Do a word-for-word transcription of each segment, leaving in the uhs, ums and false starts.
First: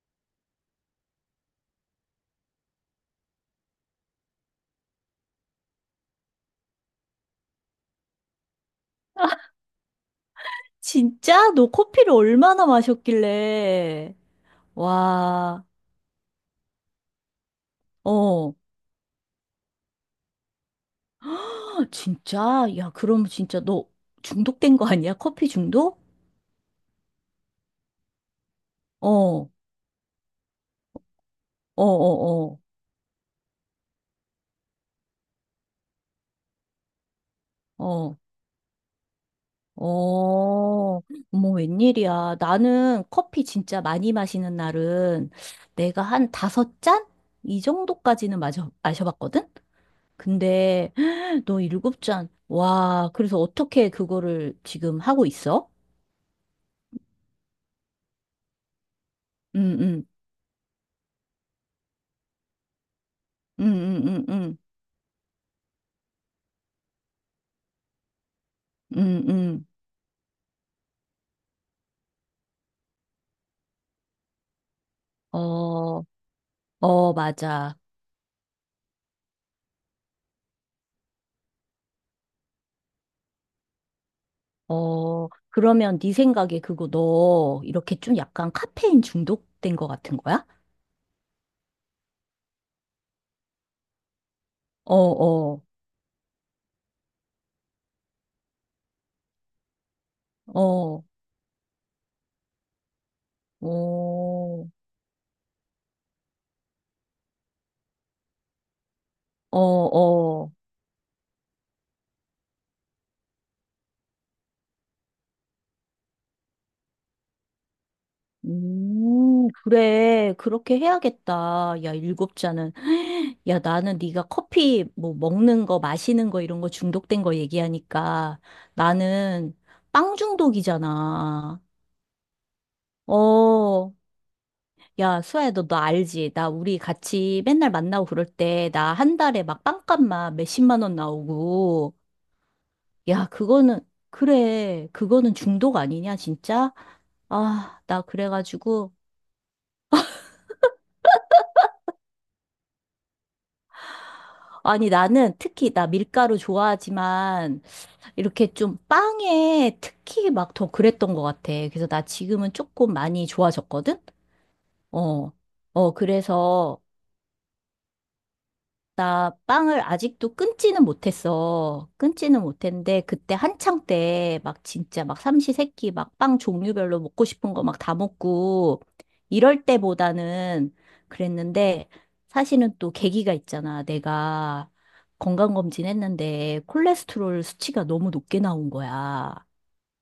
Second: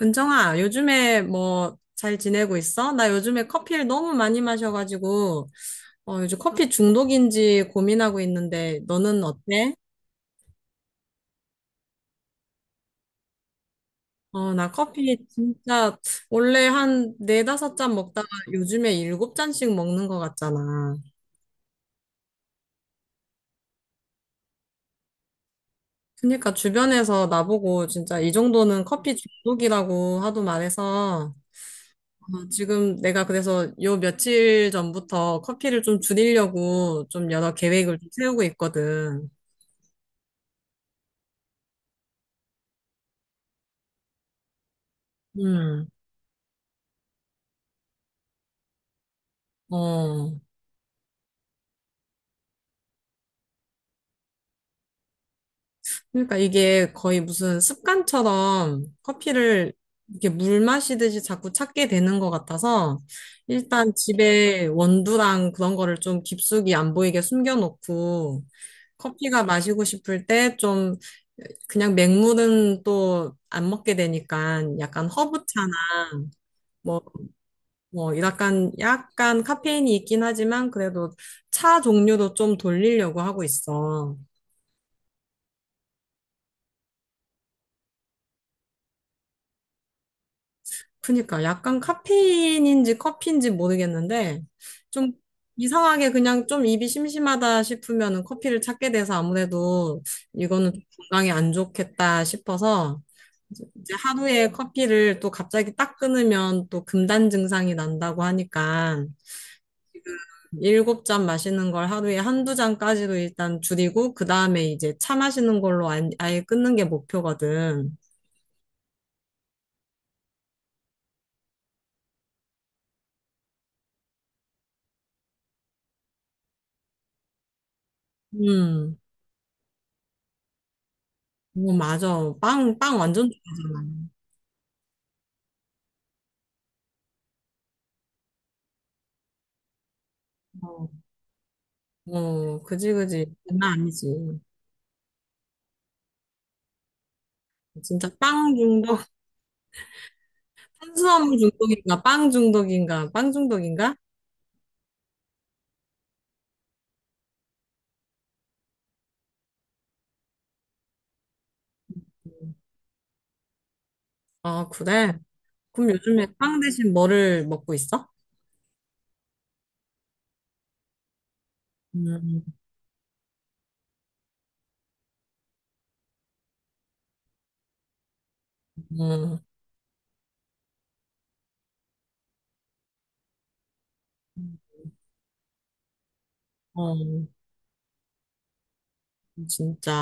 은정아, 요즘에 뭐 잘 지내고 있어? 나 요즘에 커피를 너무 많이 마셔가지고, 어, 요즘 커피 중독인지 고민하고 있는데, 너는 어때? 진짜? 너 커피를 얼마나 마셨길래? 어, 나 커피 와, 진짜 원래 한 네다섯 잔 먹다가 어, 요즘에 일곱 잔씩 먹는 것 같잖아. 헉, 진짜? 야, 그럼 진짜 너 중독된 거 아니야? 커피 중독? 그러니까 주변에서 나보고 진짜 이 정도는 어, 커피 어, 중독이라고 하도 말해서, 어, 어, 어, 지금 내가 그래서 요 며칠 전부터 커피를 좀 줄이려고 좀 여러 계획을 좀 어, 세우고 있거든. 어, 어머, 웬일이야. 나는 커피 진짜 많이 마시는 날은 음. 내가 한 다섯 잔? 이 정도까지는 마셔, 마셔봤거든? 어, 근데 헉, 너 일곱 잔. 와, 그래서 어떻게 그거를 지금 하고 있어? 그러니까 이게 거의 무슨 습관처럼 커피를 응, 응. 이렇게 물 마시듯이 자꾸 찾게 되는 것 같아서 음, 일단 음, 음, 음, 집에 원두랑 그런 거를 좀 깊숙이 안 보이게 숨겨놓고 음, 커피가 음. 마시고 싶을 때 좀 그냥 맹물은 또 안 먹게 되니까 약간 허브차나 어, 뭐, 어, 맞아. 뭐 약간 약간 카페인이 있긴 하지만 그래도 차 종류도 좀 돌리려고 하고 있어. 어, 그러면 네 생각에 그거 너 이렇게 좀 약간 카페인 중독된 거 같은 거야? 그니까 약간 카페인인지 커피인지 모르겠는데 어, 좀 어, 이상하게 그냥 좀 입이 심심하다 싶으면은 커피를 찾게 돼서 아무래도 이거는 좀 어, 건강에 안 좋겠다 싶어서 이제 하루에 어, 커피를 또 갑자기 딱 끊으면 또 금단 증상이 난다고 하니까 어, 어. 일곱 잔 마시는 걸 하루에 한두 잔까지로 일단 줄이고 그 다음에 이제 차 마시는 걸로 안- 아예 끊는 게 목표거든. 음, 그래. 그렇게 해야겠다. 야, 일곱 잔은. 야, 나는 네가 커피 뭐 먹는 거, 마시는 거 이런 거 중독된 거 얘기하니까 음, 나는 빵 중독이잖아. 뭐 맞아. 빵, 빵 완전 어, 좋아하잖아. 야, 수아야, 너, 너 알지? 나 우리 같이 맨날 만나고 그럴 때, 나 한 달에 막 빵값만 몇십만 어. 원 나오고. 어, 그지, 그지. 야, 장난 그거는, 아니지. 그래. 그거는 중독 아니냐, 진짜? 아, 나 진짜 빵 그래가지고. 중독, 탄수화물 중독인가, 빵 중독인가, 빵 중독인가? 아니, 나는 특히, 나 밀가루 좋아하지만, 이렇게 좀 빵에 특히 막 더 그랬던 것 같아. 그래서 나 지금은 조금 많이 좋아졌거든? 아, 그래? 어. 어, 그럼 요즘에 빵 그래서. 대신 뭐를 먹고 있어? 나 빵을 아직도 끊지는 못했어. 끊지는 음, 못했는데 그때 한창 때 막 진짜 막 삼시세끼 막 빵 종류별로 먹고 싶은 거 막 다 먹고 음, 이럴 때보다는 그랬는데 사실은 또 계기가 있잖아. 내가 건강검진 했는데 어, 콜레스테롤 수치가 너무 높게 나온 거야. 진짜.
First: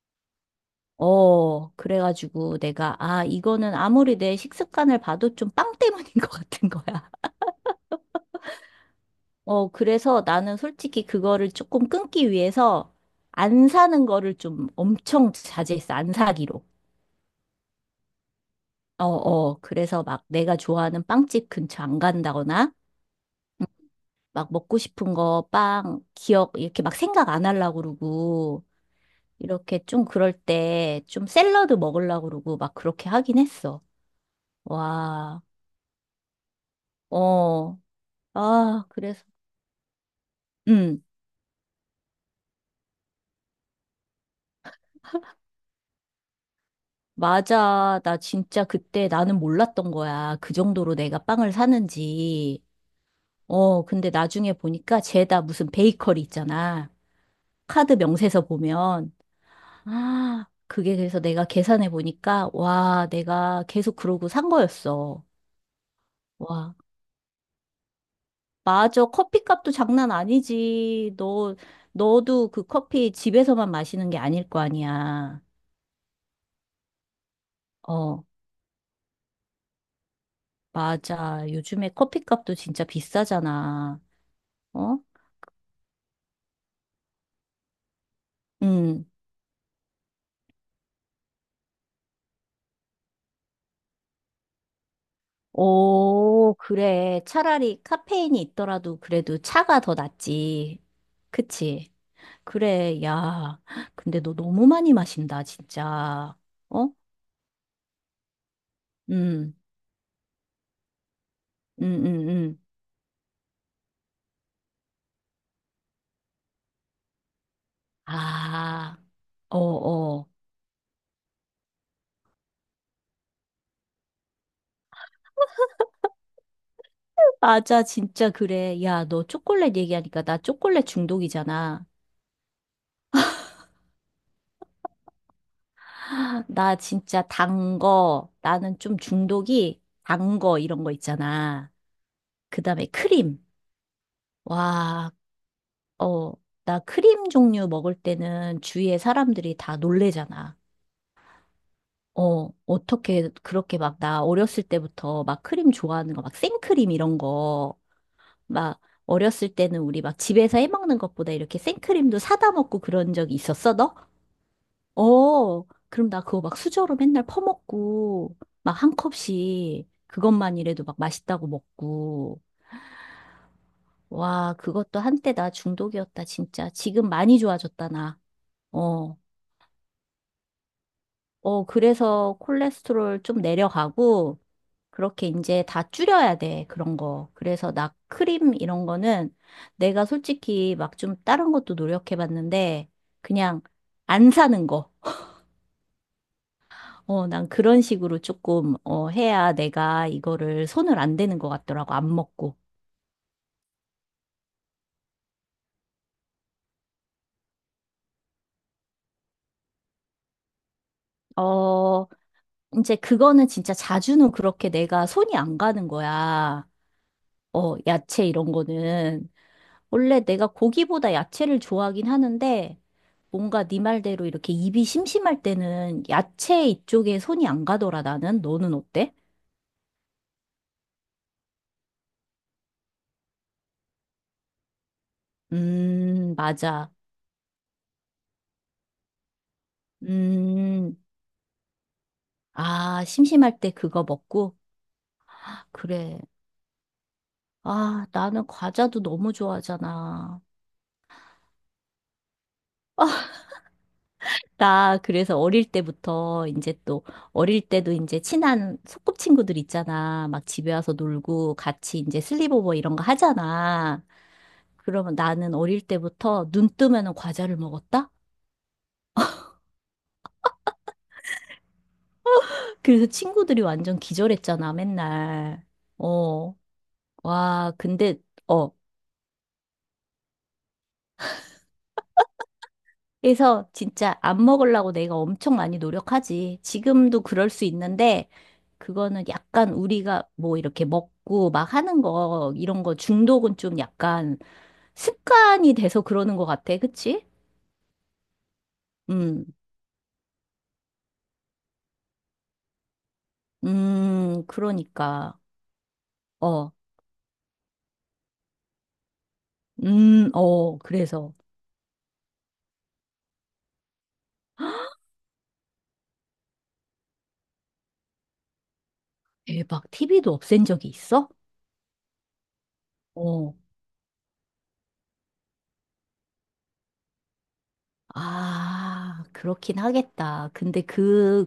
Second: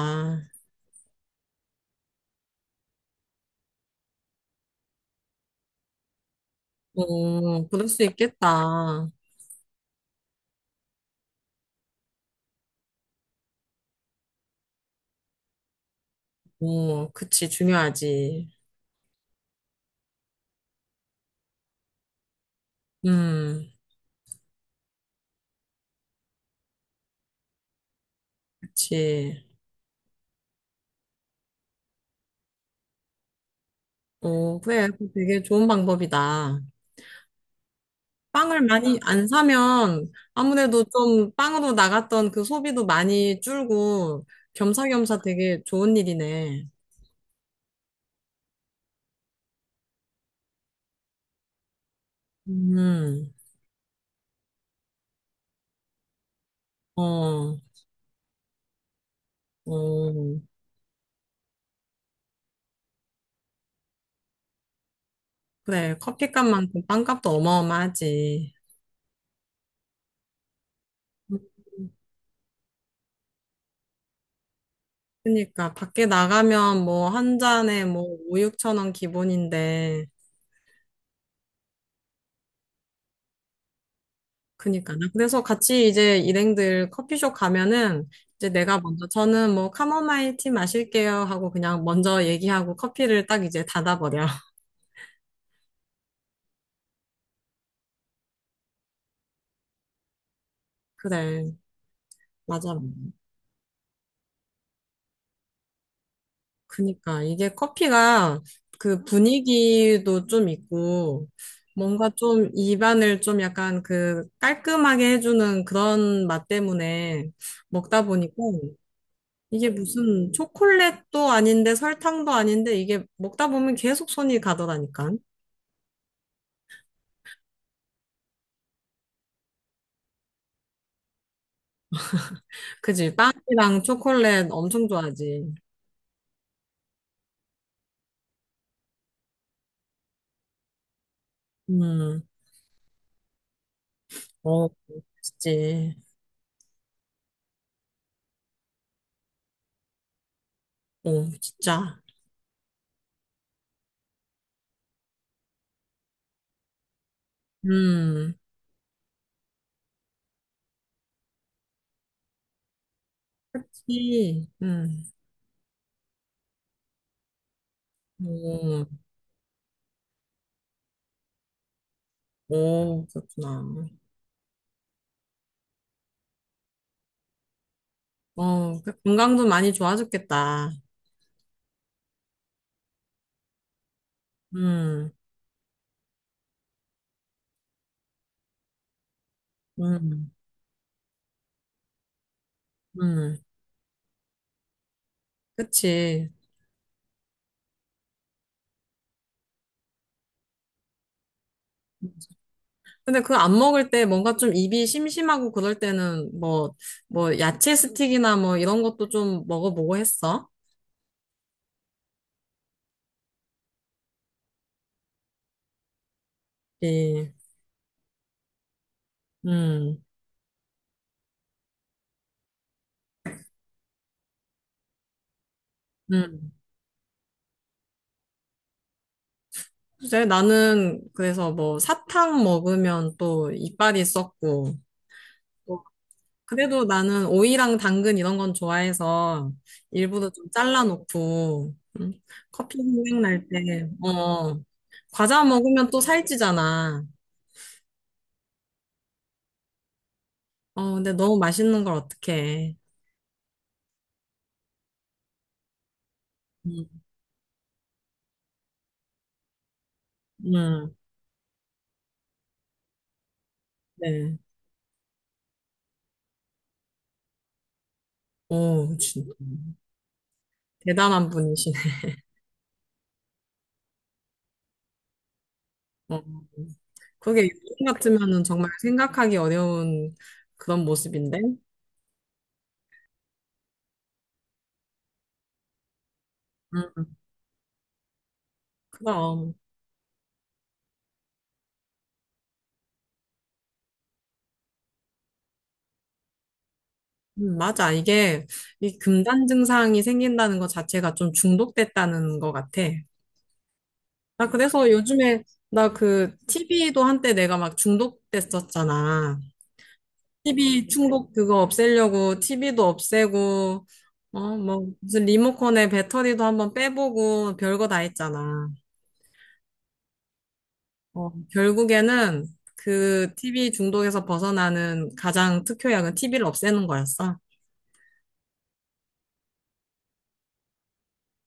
어, 그래가지고 내가 아, 이거는 아무리 내 식습관을 봐도 좀 빵 때문인 것 같은 거야. 어, 그럴 수 있겠다. 어, 그래서 나는 솔직히 그거를 조금 끊기 위해서 안 사는 거를 좀 엄청 자제했어. 안 사기로. 어, 그치, 중요하지. 어, 어. 그래서 막 내가 좋아하는 빵집 근처 안 간다거나 음, 막 먹고 싶은 거, 빵, 기억 이렇게 막 생각 안 하려고 그러고 그치. 이렇게 좀 그럴 때 좀 샐러드 먹으려고 그러고 막 그렇게 하긴 했어. 어, 그래. 그거 와. 되게 좋은 방법이다. 어. 빵을 아, 많이 그래서 안 사면 아무래도 음. 좀 빵으로 나갔던 그 소비도 많이 줄고 겸사겸사 되게 좋은 일이네. 맞아. 나 진짜 그때 나는 몰랐던 거야. 그 정도로 내가 빵을 사는지. 음, 어, 근데 나중에 보니까 쟤다 무슨 베이커리 있잖아. 어, 카드 명세서 보면. 어, 아, 그게 그래서 내가 계산해 보니까, 와, 내가 계속 그러고 산 거였어. 그래. 와, 커피값만큼 빵값도 어마어마하지. 맞아. 커피값도 장난 아니지. 너, 너도 그 커피 집에서만 마시는 게 아닐 거 아니야. 그니까 밖에 나가면 뭐 한 잔에 뭐 어, 오, 육천 원 기본인데 맞아. 요즘에 커피값도 진짜 비싸잖아. 그니까 어? 나 그래서 같이 이제 일행들 커피숍 가면은 이제 내가 음 먼저 저는 뭐 카모마일 티 마실게요 하고 그냥 먼저 얘기하고 커피를 딱 이제 닫아버려. 오, 그래. 차라리 카페인이 있더라도 그래도 차가 더 낫지. 그래, 그치? 맞아. 그래, 야. 근데 너 너무 많이 마신다, 진짜. 어? 그니까 이게 커피가 그 음, 분위기도 좀 있고 음, 뭔가 음, 좀 음. 입안을 좀 약간 그 깔끔하게 해주는 그런 맛 때문에 먹다 보니까 아, 어, 이게 어. 무슨 초콜릿도 아닌데 설탕도 아닌데 이게 먹다 보면 계속 손이 가더라니까. 맞아, 진짜 그래. 야, 너 초콜릿 얘기하니까 나 초콜릿 중독이잖아. 그지? 빵이랑 초콜릿 엄청 좋아하지. 나 진짜 단 거, 나는 좀 중독이 단거 이런 거 있잖아. 음, 그 다음에 크림. 어, 와, 그치. 어, 나 크림 종류 먹을 때는 주위에 사람들이 다 놀래잖아. 어, 진짜. 어, 어떻게 그렇게 막 나 어렸을 때부터 막 크림 좋아하는 거, 막 생크림 이런 거, 음, 막 어렸을 때는 우리 막 집에서 해 먹는 것보다 이렇게 생크림도 사다 먹고 그런 적이 있었어, 너? 그치. 음. 어, 그럼 나 그거 막 수저로 맨날 퍼먹고, 막 어, 한 컵씩 그것만이라도 막 맛있다고 먹고. 오, 그렇구나. 와, 그것도 한때 나 중독이었다, 진짜. 지금 많이 좋아졌다, 나. 어, 그 어. 건강도 많이 좋아졌겠다. 어, 그래서 콜레스테롤 좀 내려가고, 음, 그렇게 이제 다 줄여야 돼, 그런 거. 그래서 나 크림 이런 거는 내가 음, 솔직히 막 좀 다른 것도 노력해봤는데, 음. 그냥 안 사는 거. 그치. 어, 난 그런 식으로 조금, 어, 해야 내가 이거를 손을 안 대는 것 같더라고, 안 먹고. 근데 그거 안 먹을 때 뭔가 좀 입이 심심하고 그럴 때는 뭐, 뭐, 야채 스틱이나 뭐 이런 것도 좀 먹어보고 했어. 어, 이제 그거는 진짜 자주는 그렇게 내가 손이 안 가는 거야. 예. 어, 야채 이런 거는. 음, 원래 내가 고기보다 야채를 좋아하긴 하는데 뭔가 네 말대로 이렇게 입이 심심할 때는 음. 야채 이쪽에 손이 안 가더라, 나는. 너는 어때? 글쎄, 나는 그래서 뭐 사탕 먹으면 또 이빨이 썩고, 음, 그래도 맞아. 나는 오이랑 당근 이런 건 좋아해서 일부러 좀 음, 잘라놓고 음, 커피 아, 생각날 심심할 때 때, 그거 먹고? 어, 과자 먹으면 또 그래. 살찌잖아. 아, 나는 과자도 너무 좋아하잖아. 어, 근데 너무 맛있는 걸 어떡해. 나 그래서 어릴 때부터 이제 음, 또 어릴 때도 이제 친한 소꿉친구들 있잖아. 막 집에 와서 음, 놀고 같이 이제 슬립오버 이런 거 하잖아. 네. 그러면 나는 어릴 때부터 눈 뜨면은 과자를 먹었다? 오, 진짜 대단한 분이시네. 그래서 친구들이 완전 기절했잖아, 맨날. 어, 어, 그게 와, 요즘 근데, 같으면은 정말 어, 생각하기 어려운 그런 모습인데. 그래서 진짜 안 먹으려고 내가 엄청 많이 노력하지. 음, 지금도 그럴 수 있는데, 그거는 그럼. 약간 우리가 뭐 이렇게 먹고 막 하는 거, 이런 거 중독은 좀 약간 습관이 돼서 그러는 것 같아. 그치? 음, 맞아. 이게 이 음, 금단 증상이 생긴다는 것 자체가 좀 중독됐다는 것 같아. 음, 나 그래서 그러니까. 요즘에 나 그 어, 티비도 한때 내가 막 중독됐었잖아. 음, 어, 티비 충독 그래서. 그거 없애려고 티비도 없애고 어 뭐 무슨 리모컨에 배터리도 한번 빼보고 별거 다 했잖아. 대박. 티비도 없앤 적이 있어? 어 결국에는 그 어. 티비 중독에서 벗어나는 가장 특효약은 티비를 없애는 거였어. 아, 그렇긴 하겠다. 근데 그,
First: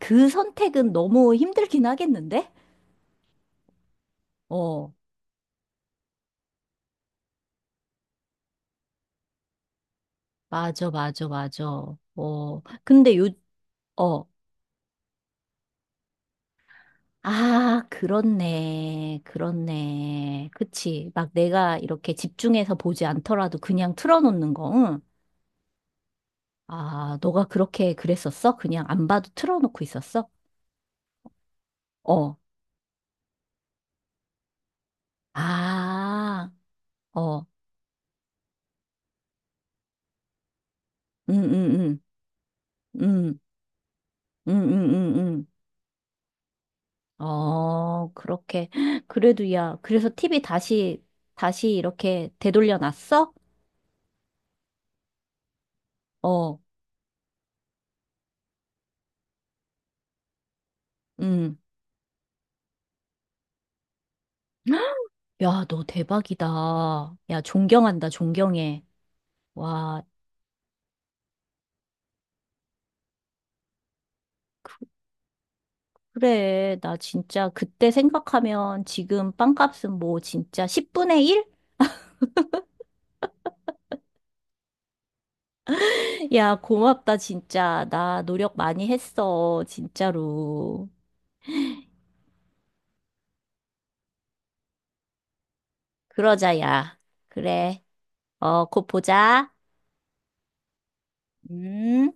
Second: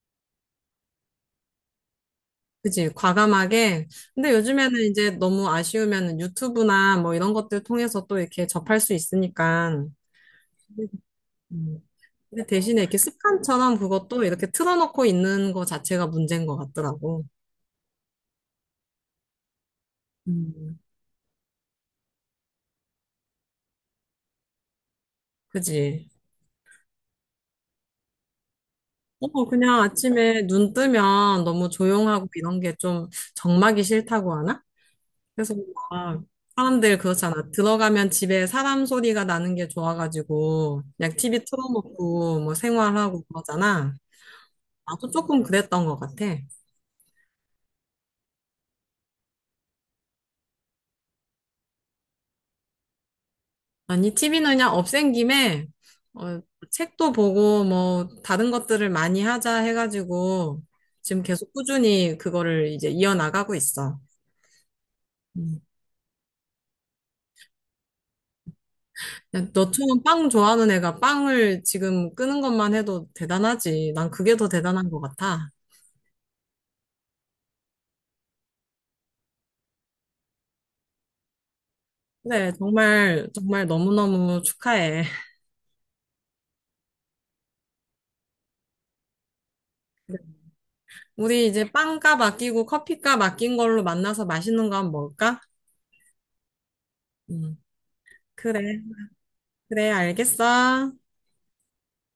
그 선택은 너무 힘들긴 하겠는데? 그지, 과감하게. 근데 요즘에는 어. 이제 너무 아쉬우면 유튜브나 뭐 이런 것들 통해서 또 이렇게 접할 수 있으니까. 맞아, 맞아, 맞아. 음. 근데 어, 대신에 이렇게 근데 요, 습관처럼 그것도 어, 이렇게 틀어놓고 있는 거 자체가 문제인 것 같더라고. 아, 그렇네. 그렇네. 음, 그치. 막 내가 이렇게 집중해서 보지 않더라도 그냥 틀어놓는 거, 응? 그지? 아, 너가 그렇게 그랬었어? 그냥 안 봐도 어, 그냥 틀어놓고 있었어? 아침에 눈 뜨면 너무 조용하고 어, 이런 게 좀 적막이 싫다고 하나? 그래서 막 아, 사람들 어, 그렇잖아. 들어가면 집에 사람 소리가 나는 게 좋아가지고 그냥 응, 티비 응, 응, 틀어놓고 뭐 생활하고 응, 그러잖아. 응, 나도 응, 조금 응, 그랬던 것 같아. 응. 어, 그렇게. 그래도 야, 그래서 티비 다시, 다시 이렇게 되돌려 놨어? 아니, 티비 는 그냥 없앤 김에, 어, 어, 책도 보고, 뭐, 다른 것들을 많이 하자 해가지고, 지금 계속 응. 꾸준히 그거를 이제 이어나가고 있어. 음. 야, 너 대박이다. 야, 존경한다, 존경해. 야, 와, 너처럼 빵 좋아하는 애가 빵을 지금 끄는 것만 해도 대단하지. 난 그게 더 대단한 것 같아. 그래. 나 진짜 그때 생각하면 지금 빵값은 뭐 진짜 십분의 일? 네, 정말, 정말 너무너무 축하해. 야, 고맙다, 진짜. 나 노력 많이 했어, 진짜로. 우리 이제 빵값 아끼고 커피값 아낀 걸로 만나서 맛있는 거 한번 먹을까? 그러자, 야. 음, 그래. 그래, 어, 곧 보자. 그래, 알겠어. 음.